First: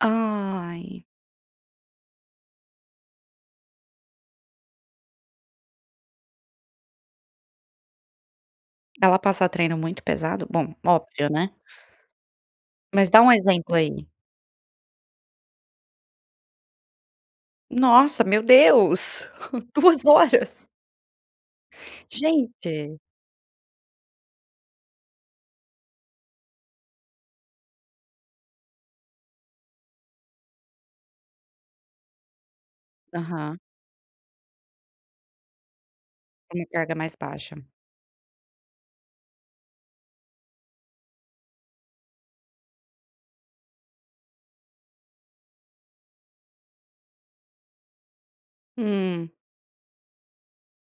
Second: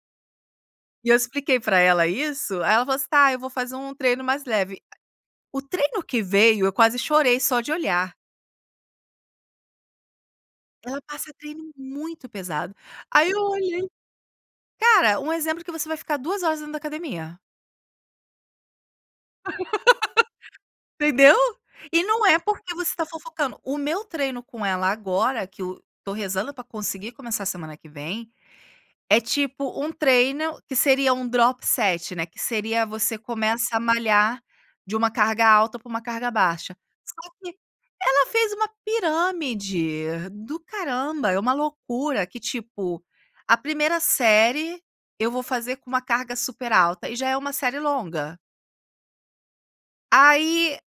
Ai! E eu expliquei para ela isso, aí ela falou: "Está, eu vou fazer um treino mais leve". O treino que veio eu quase chorei só de olhar. Ela passa treino muito pesado? Bom, Ela óbvio, passa né. treino muito pesado, Mas dá aí um eu exemplo olhei aí. cara, um exemplo que você vai ficar 2 horas dentro da academia. Nossa, meu Deus, 2 horas! Entendeu? E não é porque você Gente! está fofocando, o meu treino com ela agora que o tô rezando para conseguir começar a semana que vem, é tipo, um treino que seria um drop set, né, que seria, você Aham. começa a malhar de uma carga alta para uma carga A minha baixa, carga é mais só que baixa. ela fez uma pirâmide do caramba, é uma loucura que, tipo, a primeira série, eu vou fazer com uma carga super alta, e já é uma série longa Hum. aí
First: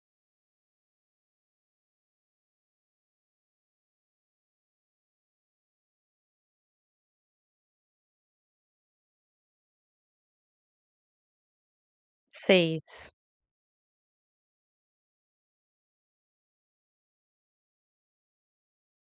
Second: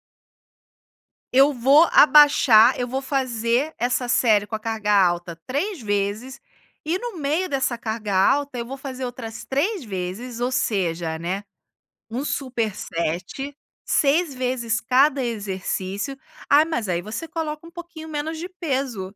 eu vou abaixar eu vou fazer essa série com a carga alta 3 vezes, e no meio dessa carga alta, eu vou fazer outras 3 vezes, ou seja, né, um 6. superset, 6 vezes cada exercício: "Ah, mas aí você coloca um pouquinho menos de peso".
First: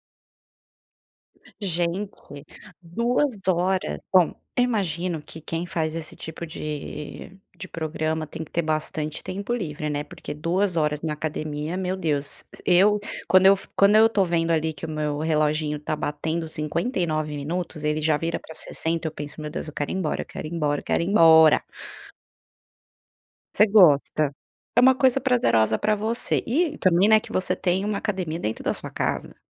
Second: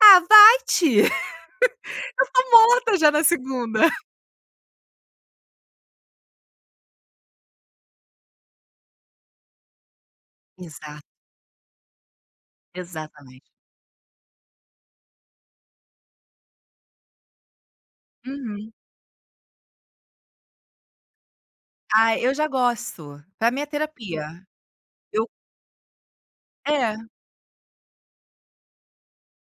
"Ah, vai te". Eu Gente, estou morta já na 2 segunda. horas. Bom, eu imagino que quem faz esse tipo de de programa, tem que ter bastante tempo livre, né, porque 2 horas Exato. na academia, meu Deus eu, Exatamente. quando eu f quando eu estou vendo ali que o meu reloginho está batendo 59 minutos, ele já vira para Uhum. 60, eu penso: "Meu Deus, eu quero ir embora, eu quero ir embora, quero ir embora!". Ah, eu já gosto, pra mim é Você gosta? terapia, É uma coisa eu prazerosa para você, e É. também, né, que você tem uma academia dentro da sua casa.